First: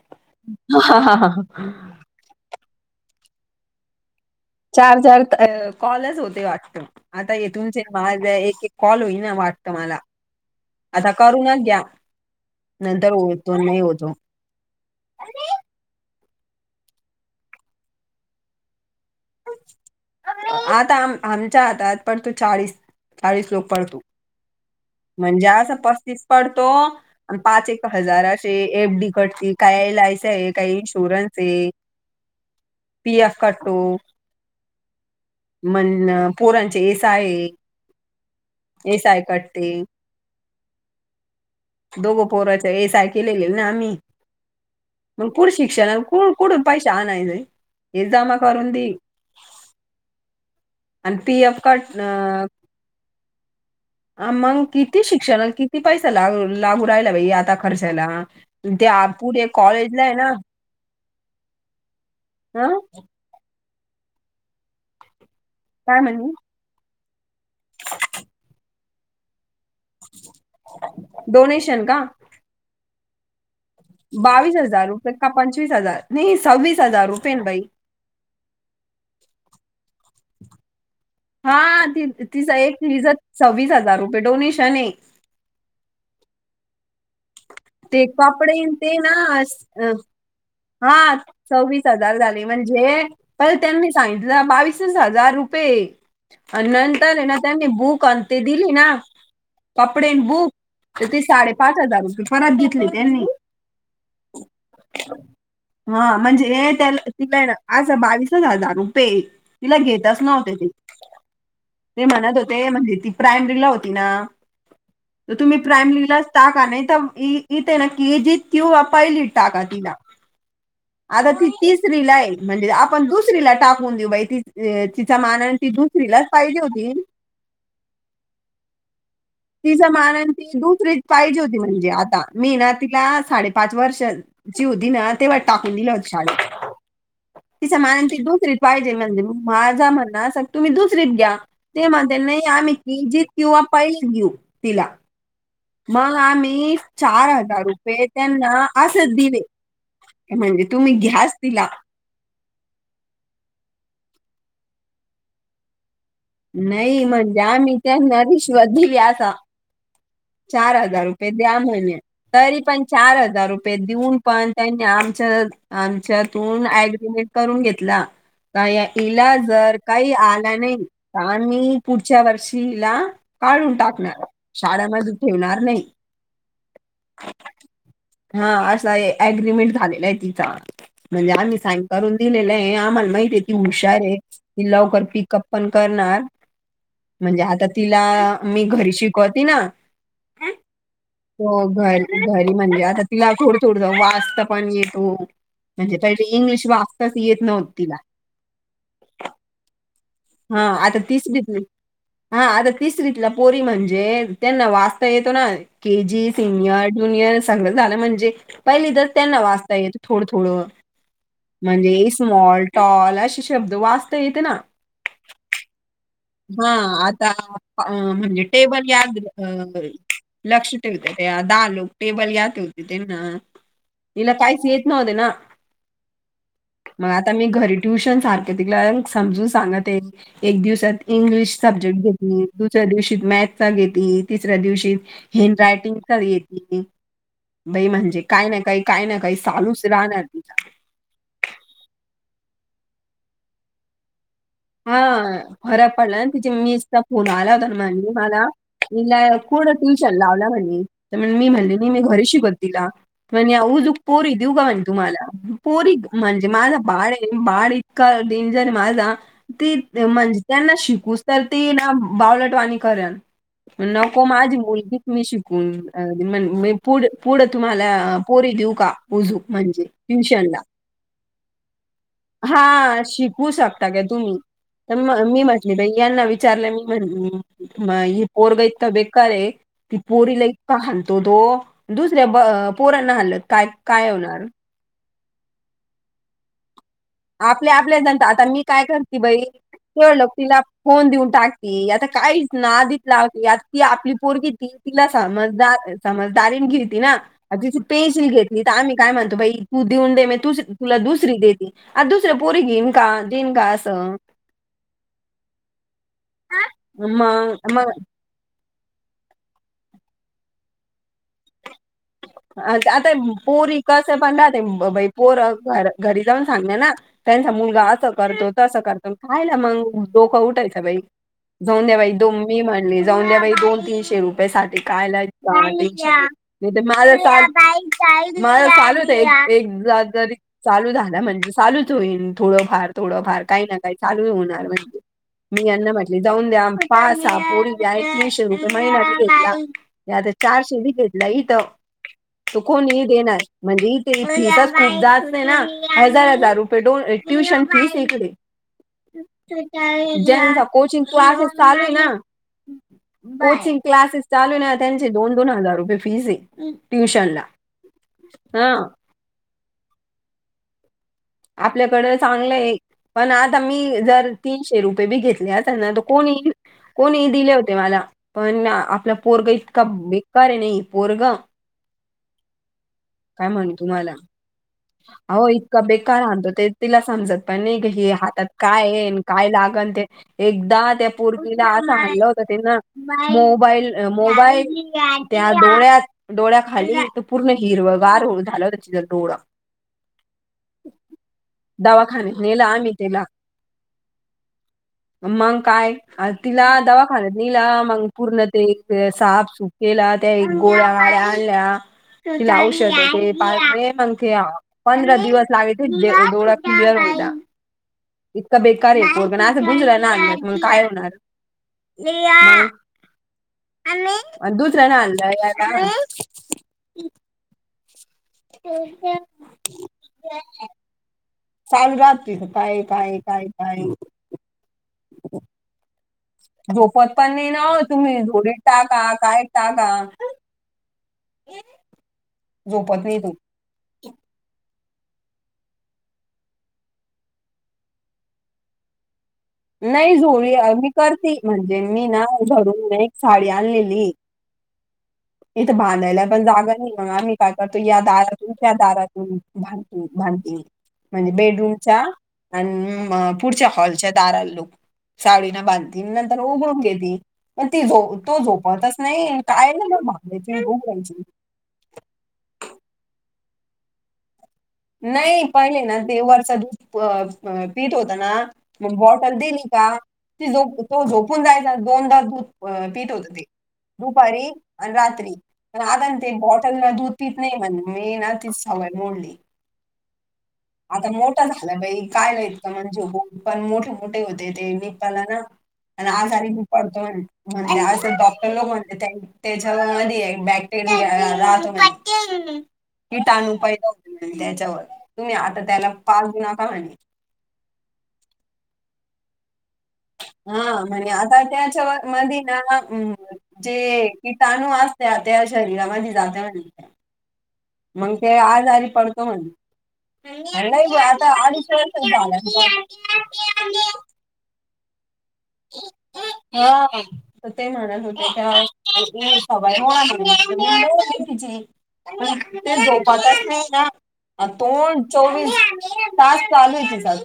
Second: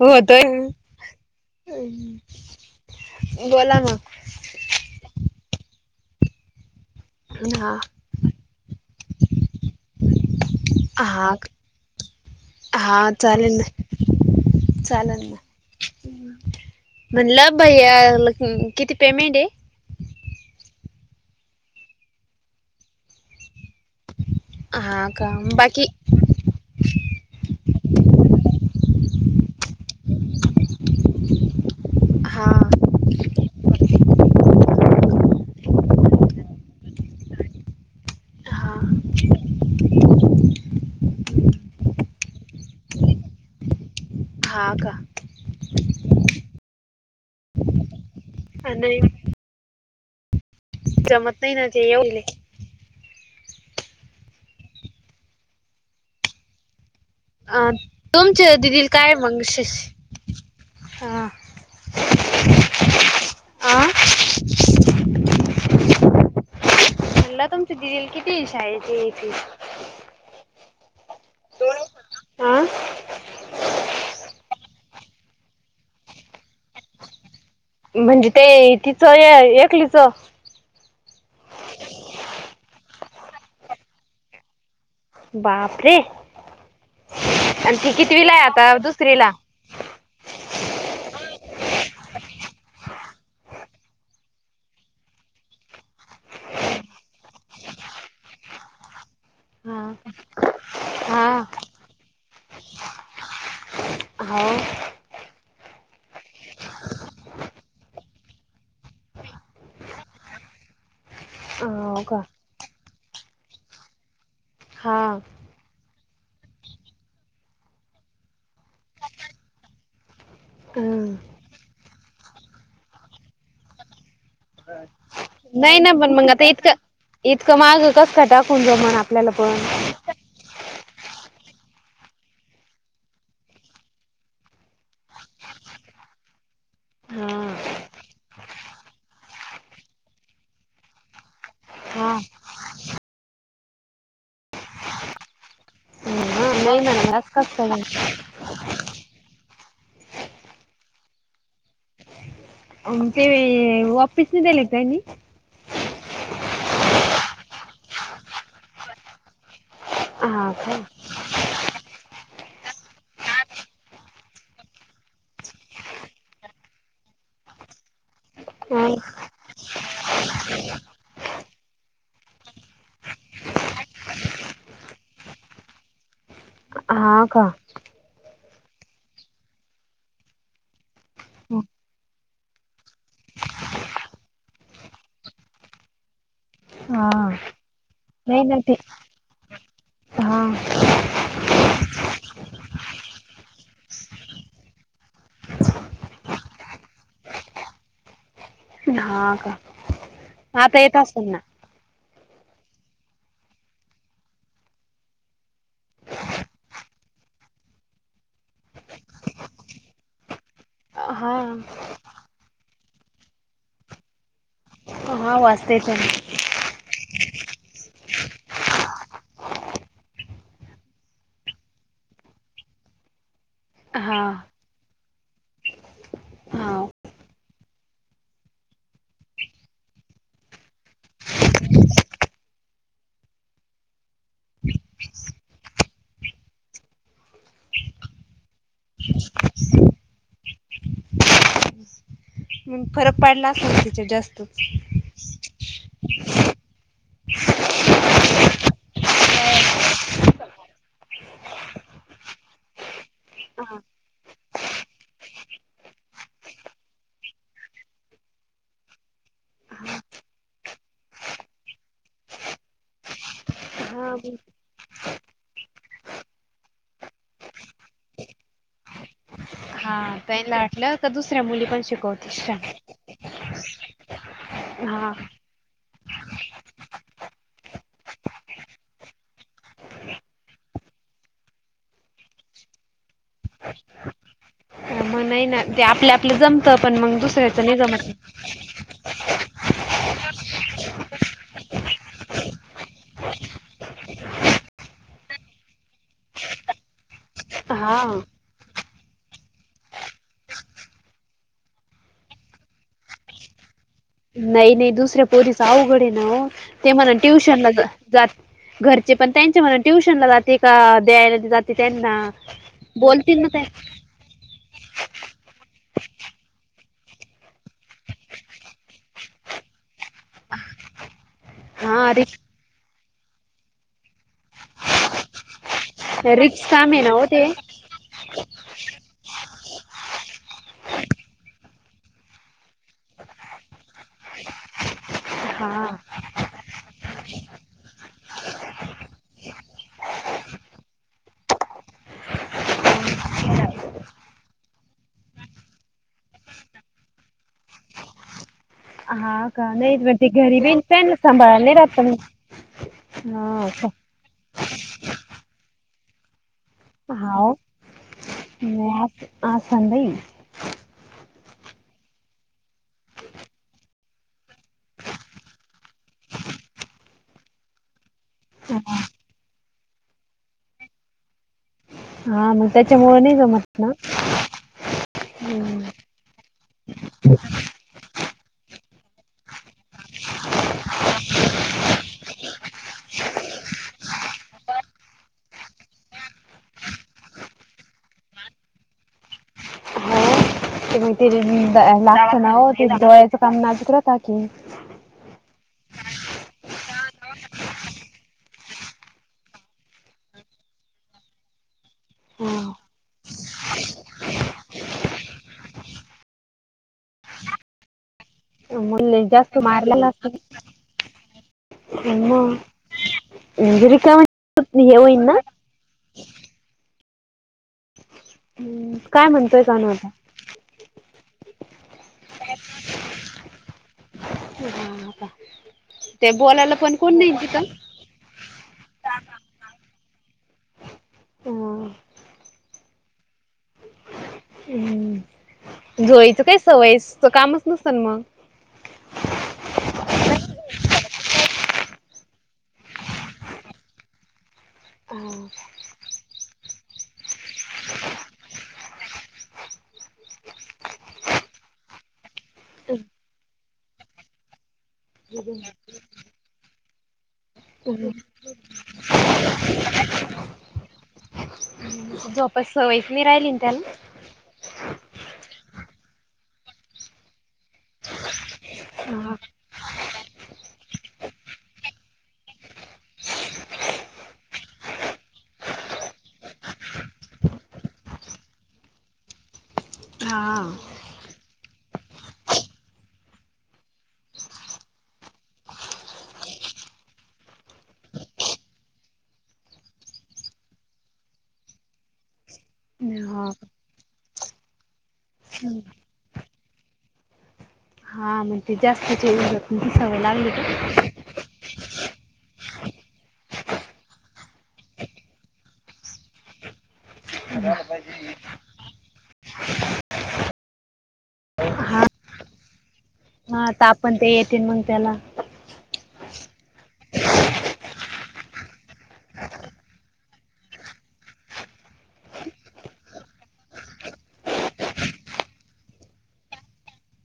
होतोय हा हा हा हा. बोला ना. चार चार कॉलच होते वाटत. आता मग येथूनच हा माझ एक एक कॉल होई ना वाटतं मला. आता हा करूनच घ्या हा नंतर चालेल होतो नाही ना होतो. चालेल ना म्हटलं भैयाला किती पेमेंट आहे? आता आम आमच्या हातात फक्त चाळीस चाळीस लोक पडतो. हा का म्हणजे असं बाकी पस्तीस पाडतो आणि पाच एक हजार असे एफ डी कटती काय एल आय सी आहे काय इन्शुरन्स आहे. हा पी एफ काटो मण पोरांचे एस आहे हा ये साय कटते. दोघो पोराच्या हे सायखलेले [unintelligible] ना आम्ही. हा का. मग पुढे शिक्षणला कुठून कुठून पैशे आणायचे आहे हे जमा करून दे. नाही आणि पी जमत नाही एफ ना ते कट न येऊले आ मग किती शिक्षण अन किती पैसा लागल? लागू राहिला बाई आता अ खर्चाला तुमच्या दिदीला त्या काय मग पुढे शिश कॉलेजला आहे ना. हा आ? आं काय म्हणी? म्हणला तुमची दिलील किती शाळेची फि डोनेशन का? आ? बावीस हजार रुपये का पंचवीस हजार नाही सव्वीस हजार रुपये ना भाई. म्हणजे ते तिचं ये एकलीचं हा त तिचं एक तिचं सव्वीस हजार रुपये डोनेशन हे बापरे आणि ती कितवीला आहे आता दुसरीला? अ हा सववीस हजार झाले म्हणजे पहिले त्यांनी सांगितलं बावीसच हजार रुपये. अन नंतर हे ना त्यांनी बुक अन ते दिली ना. हा कपडे आणि बुक तर ते हा साडेपाच हजार रुपये परत घेतले त्यांनी. हो. ह. [unintelligible] हा म्हणजे हे त्याला तिला अस बावीसच हजार रुपये. तिला घेतच नव्हते ती हो ते का म्हणत होते म्हणजे ती प्रायमरीला होती ना हां. त तुम्ही प्रायमलीलाच टाका नाही तर इथे ना केए जीत किंवा पहिलीत टाका तिला. हम आता ती तिसरी ला आहे म्हणजे आपण दुसरीला टाकून देऊ बाई ती तिचा मान आणि ती नाही ना पण दुसरीलाच मग आता पाहिजे इतकं होती इतकं माग कस खटाकून जमल आपल्याला पण. दुसरीत पाहिजे होती म्हणजे आता मी ना तिला साडेपाच वर्षची होती ना तेव्हा टाकून दिलं होत शाळेत. हा तिच्या मानान ती दुसरीत पाहिजे म्हणल मी माझा म्हणण असं की तुम्ही दुसरीत घ्या. ते म्हणते हा नाही आम्ही क जित किंवा पैल घऊ तिला मग नाही आम्ही मॅडम चार आज कस हजार काय रुपये त्यांना असच दिले. म्हणजे तुम्ही घ्यास दिला. ते वापिस नि दिले काय नाही नाही ई मग द्या त्यांना रिशवत दिली अस हा चार हजार द्या म्हणे तरी पण चार हजार रुपये देऊन पण त्यांनी आमच आमच्यातून एग्रीमेंट करून घेतला काय ईला जर काही आला नाही आणि पुढच्या वर्षीला काढून टाकणार. शाळामध्ये ठेवणार नाही हा का? हा असा आहे एग्रीमेंट झालेला आहे तिचा म्हणजे आम्ही साइन करून दिलेलं आहे आम्हाला माहितीय ती हुशार आहे ती लवकर पिकअप पण करनार हा म्हणजे आता तिला नाही ना मी ते घरी शिकवतिना हा हो घर घरी म्हणजे आता तिला थोड थोड वाचता पण येतो म्हणजे पहिेले इंग्लिश वाजताच येत नव्हती तिला हा का? हा येत आता असेल तीच ना भीती हा आता तिसरीतला पोरी म्हणजे त्यांना वाचता येतो ना. के जी, सिनियर, ज्युनियर सगळं झालं म्हणजे पहिली तर त्यांना वाचता येतं थोडं थोडं हा म्हणजे स्मॉल टॉल असे शब्द वाचता येते ना. हा वाचता येत ना हा आता म्हणजे टेबल याद अ [unintelligible] लक्ष ठेवते ते दहा लोक टेबल या ठेवते ते ना हा इला काहीच येत नव्हते ना हा मग आता मी घरी ट्युशन सारखं तिला समजून सांगत आहे एक दिवसात. इंग्लिश सब्जेक्ट घेतली. दुसऱ्या दिवशी मॅथचा, घेतली तिसऱ्या दिवशी हेंड रायटिंग तर येते बाई म्हणजे काय ना काही काय ना काही चालूच राहणार तिच्या. मग फरक पडलाच नाही तिच्या जास्तच हा फरक पडला तिच्या मिसचा फोन आला होता ना म्हण मला ईला कुठ टुशन लावला म्हणे तर मी म्हणले नाही मी घरी शिकवते तिला. म्हणजे हा उजूक पोरी देऊ का म्हणे तुम्हाला पोरी म्हणजे माझा बाडे बा का डेंजर माझा ती म्हणजे त्यांना शिकूस तर ती ना बावलटवाणी करल. नको हा माझी मुलगी मी शिकून अ मन मी पुढं पुढं तुम्हाला पोरी देऊ का उजू म्हणजे आपेनला ट्युशनला. वाटलं का दुसऱ्या मुली पण शिकवते छान. शिक होऊ शकता का तुम्ही तर म हा. मी म्हटली बाई यांना विचारलं मी म्हण म ही पोरगा इतकं बेकार आहे ती पोरीला इका हाणतो तो दुसऱ्या पोरांना हाणलत काय काय होणार? मग नाही ना ते आपलं आपलं जमतं पण मग दुसऱ्याचं आपल्या नाही आपल्या जमत. दंता आता मी काय करते बाई तेव ल तिला फोन देऊन टाकते आता काहीच नादीच लावली ती आपली पोरगी ती तिला समजदार समजदारीन घेती ना. तिची हा पेन्सिल घेतली तर आम्ही काय म्हणतो बाई तू देऊन दे म तु तुला दुसरी देेते आ दुसरं पोरी घेईन का देन का असं नाही नाही दुसऱ्या पोरीस अवघडे ना ते म्हणा मग ट्युशन ला मग जात घरचे पण त्यांच्या म्हून ट्युशनला जाते का द्यायला जात ते त्यांना बोलतील ना ते. चे पण तेहि राहते बाई पोर घरी जाऊन सांगलं ना त्यांचा मुलगा असं करतो तसं करतो खायला मग डोकं उठायचं बाई जाऊन द्या बाई हा दोम रिक्स मी म्हणली जाऊन द्या बाई दोन तीनशे रुपये साठी कायलायच रिक्स काढु काम आहे माझ ना हो ते. मला चालूत एक जरी चालू झाला म्हणजे चालूच होईन थोडंफार थोडंफार काही ना काही चालू होणार म्हणजे मी यांना हा म्हटली जाऊन द्या. पाच सहा बोरी एक तीनशे रुपये महिनात घेतलाता चारशे बी घेतला इथं तो कोणी देणार म्हणजे इथथच खूप जास्त आहे ना हजार हजार रुपये डोन ट्युशन फीसच नाही इकडे हा का नाही मग ते घरी ज्याचा बी कोचिंग त्यांना क्लासेस सांभाळायला नाही चालूय राहत का ना मग. हा कोचिंग का क्लासेस चालू ना त्यांची दोन दोन हजार रुपये फीस आहे. ट्युशनला हा. आज संडे आहे. आपल्याकडे चांगलं एक पण आता मी जर तीनशे रुपये बी घेतले अस ना तर कोणी कोणी दिले होते मला, पण हा आपला पोरग इतका बेकार आहे नाही पोरग. हा मग त्याच्यामुळे नाही जमत ना हो हम्म. इतका बेकार हाणतो ते तिला समजत नाही. ते ग हि हातात काय येन काय लागल ते एकदा त्या पोरगीला असं हाणलं होत ते ना मोबाईल मोबाईल त्या डोळ्यात डोळ्या खाली तर पूर्ण हिर व गार हो झालं हो त्या जर डोळं हो ते म्हणाते लागत दवाखान्यात ना नेलं ते आम्ही तिला डोळ्याचं काम नाजूक की [unintelligible] मग काय? अ तिला दवाखान्यात नाहीला मग पूर्ण ते साफसूफ केला. त्या गोळ्या गळ्या आणल्या तिला औषध ते पाजले मग ते पंधरा दिवस लागेत डोळा क्लिअर व्हायला. इतका बेकार मग आहे लय पोरग ना जास्त असं मारलेला दुसऱ्याला् आणलं असत म्हणून काय होणार? मग म्हणजे रिकाम म दुसरा हे ना होईन आणला [inaudible] काय म्हणतोय कानू आता [unintelligible] चालू राहील काय काय काय काय?? हा आ ते बोलायला पण झोपत कोण नाही ना तिथं हो तुम्ही ओढी टाका काय टाका? हम्म झोपत नाही तू हम्म जोयचं काही सवयीच कामच नसत ना मग नाही जोळी मी करते म्हणजे मी ना घरून एक साडी आणलेली हा इथे बांधायला पण जागा नाही मग आम्ही काय करतो या दारातून त्या दारातून भां भांधती आणि बेडरूमच्या आणि म पुढच्या हॉलच्या दाराात लोक साडीन बांधतील नंतर उघडून घेली. मग ती तो झोपतच नाही काय ना म भागयची झोपायची झोपाची सवयस मी राहिली ना त्याला नाही पहिले ना ते वर्ष दूध पीठ होतं ना मग हा बॉटल दिली का ती झोप तो झोपून जायचा दोनदा दूध पित होत ते दुपारी आणि रात्री पण आता ते बॉटलला दूध पित नाही म्हण मेन आ तीच सवय मोडली हा.... आता मोठा झाला बाई कायला इतका म्हणजे हो पण मोठे मोठे होते ते निपाला ना आणि आजारी मी पडतोय म्हण ते डॉक्टर लोक म्हणते त्यावेळ ते ज बॅक्टेरिया राहतो कीटाणू पैद आणि त्याच्यावर तुम्ही आता हा त्याला पाहू [unintelligible] आणि जास्तचे तूमची सवय लागली हा का म्हणजे आता त्याच्या नादी म ना जे कीटणू वा असते त्या शरीरामध्ये जात म्ह मग ते आज आम्ही करतो म्हटले नाही ग आता अडीच हा वर्ष झाला हा आत आपण ते ते म्हण त्याला [unintelligible] तर ते म्हणत होते काय [unintelligible] खिचडी ते झोपायच नाही ना अ तोंड चोवीस तास चालू आहे तीचा.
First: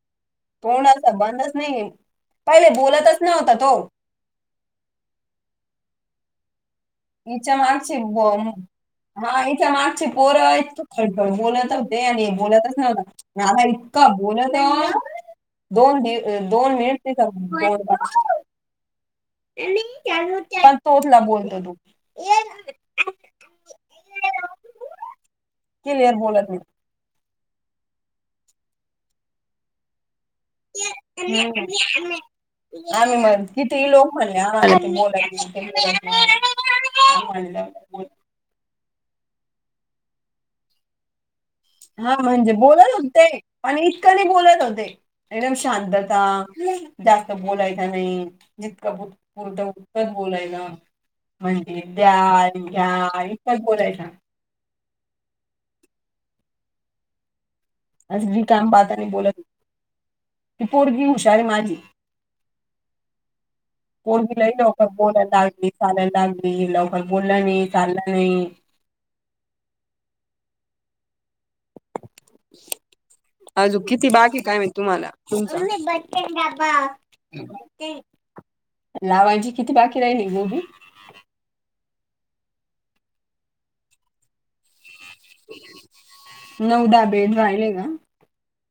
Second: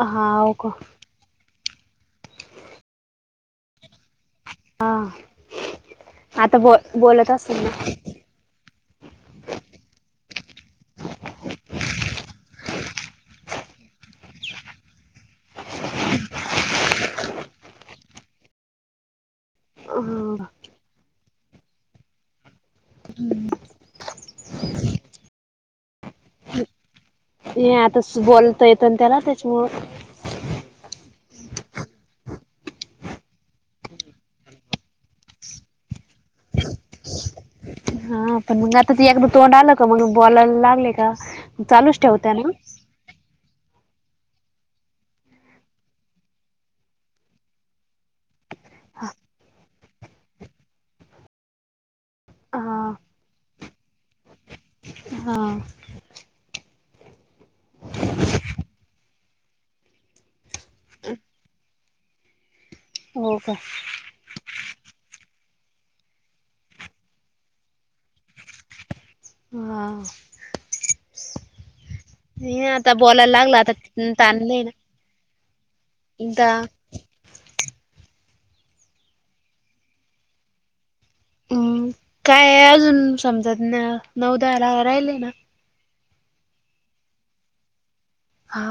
हा का तोड बंदच नाही पहिले बोलतच नव्हता तो. हा आता बो बोल इच्या मागची ब माईच्या मागचे पोरं आहेत खळखळ बोलत होते आणि बोलतच नव्ह हा तर इतका बोलतो. दोन दिव दोन मिनट [unintelligible] ना [unintelligible] बोलतो तो हम्म क्लिअर बोलत नाही हे आता बोलता येत ना त्याला त्याच्यामुळं [unintelligible] आम्ही म्हण कितीही लोक म्हणे आम्हाला ते बोला आम्ही म्हणलं हा पण मग आता ते एक तोंड आलं का मग बोलायला लागले का? चालूच हा ठेवत्या ना म्हणजे बोलत होते पण इतक नाही बोलत होते. एकदम शांत बसा जास्त बोलायचा नाही. जितका पुर्त उत्तर बोलायला. म्हणजे द्या हा घ्या इतकच बोलायचं हा आज वी काम पाहात आणि बोलत नाही. ती पोरगी हुशार आहे माझी हो का कोणवीला लवकर बोलायला लागली चालायला लागली लवकर बोलला नाही चाललं नाही. हा...... हे आता बोलायला लागला आता अजू किती बाकी काय ताणलंय तुम्ही ना तुम्हाला तुमच एकदा लावायची किती बाकी राहिली गोभी? हम्म काय अजून समजतना हो नऊ दहा राहिलेय ना नऊ दहा नबे राहिले ग हा..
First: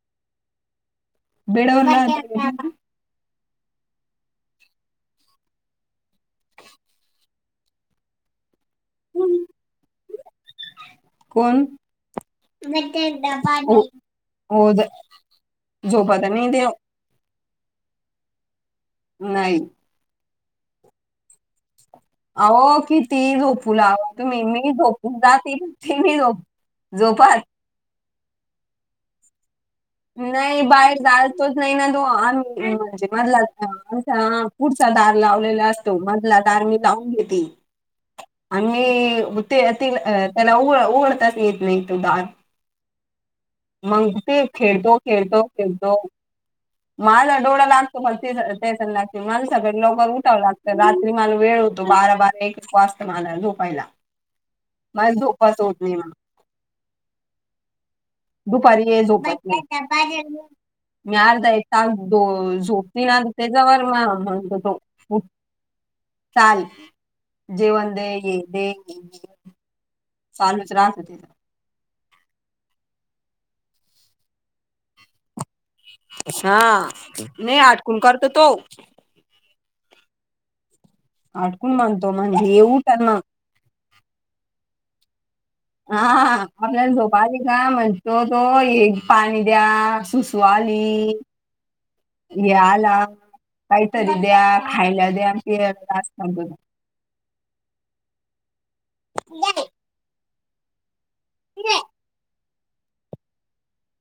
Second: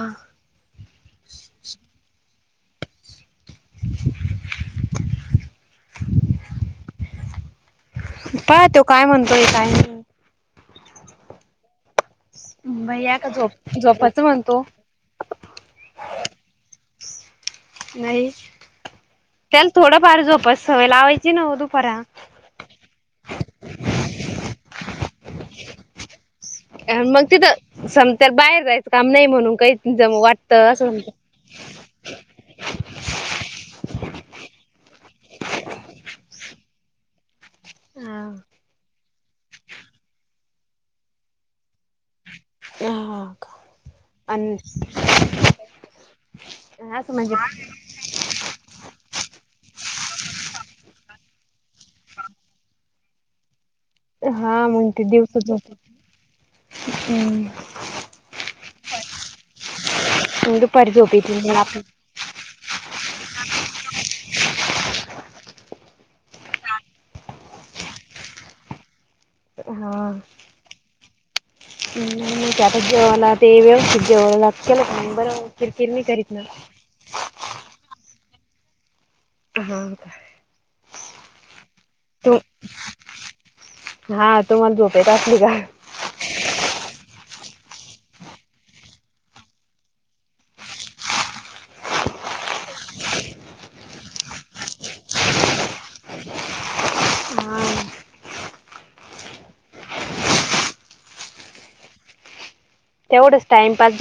बेडवर हातरायच [unintelligible] [unintelligible] पाह तो काय म्हणतोय काय नाही? कोण? भैया का झोप झोपाच म्हणतो हो. झोप आता. नाही नाही. त्याल थोड फार झोपास सवय लावायची ना, दुपारा. आहो किती झोपू लाव तुम्ही मी झोपून जातील. ति नाही झोप मग झोपा तिथं समत बाहेर जायचं काम नाही, म्हणून काही वाटत असं. तोच नाही ना तो आम्ही म्हणजे, मधला आमचा पुढचा दार लावलेला असं. तो मधला दार मी लावून घेती. हा. आणि ते त्याला, उघडताच येत नाही तो दार. हां हां. मग ते खेळतो खेळतो खेळतो, असं माल अडोळा म्हणजे लांब. तुम्हला ते त्या लागते मला सकाळी लवकर उठावं लागतं रात्री माला वेळ होतो बारा बारा एक वाजता [unintelligible] झोपायला हा म्हग ते मला दिवसच झोपाच झोप होत नाही मला दुपारी हे झोपत नाही दुपारी झोप मी येते अर्धा मग ऐक आपली तास दो झोपती ना त्याच्यावर म्हणत तो चाल जेवण दे ये दे दे हा. चालूच राहात आता जेवण ते व्यवस्थित जेवाव की मगं बर वाटत. अशा नाहीं हटकून काढतो तो. हा का [unintelligible] हाटकून म्हणतो तू म्हणजे हे उठणा हा तुम्हाला झोप येत असली का? हा आपल्याला झोपा आली का म्हणतो तो हे पाणी द्या सुसू आली. हं या आला, काहीतरी द्या. खायला द्या पियाला असं म्हणत होतं. हा [unintelligible] [unintelligible] तेवढंच टाईमपास जात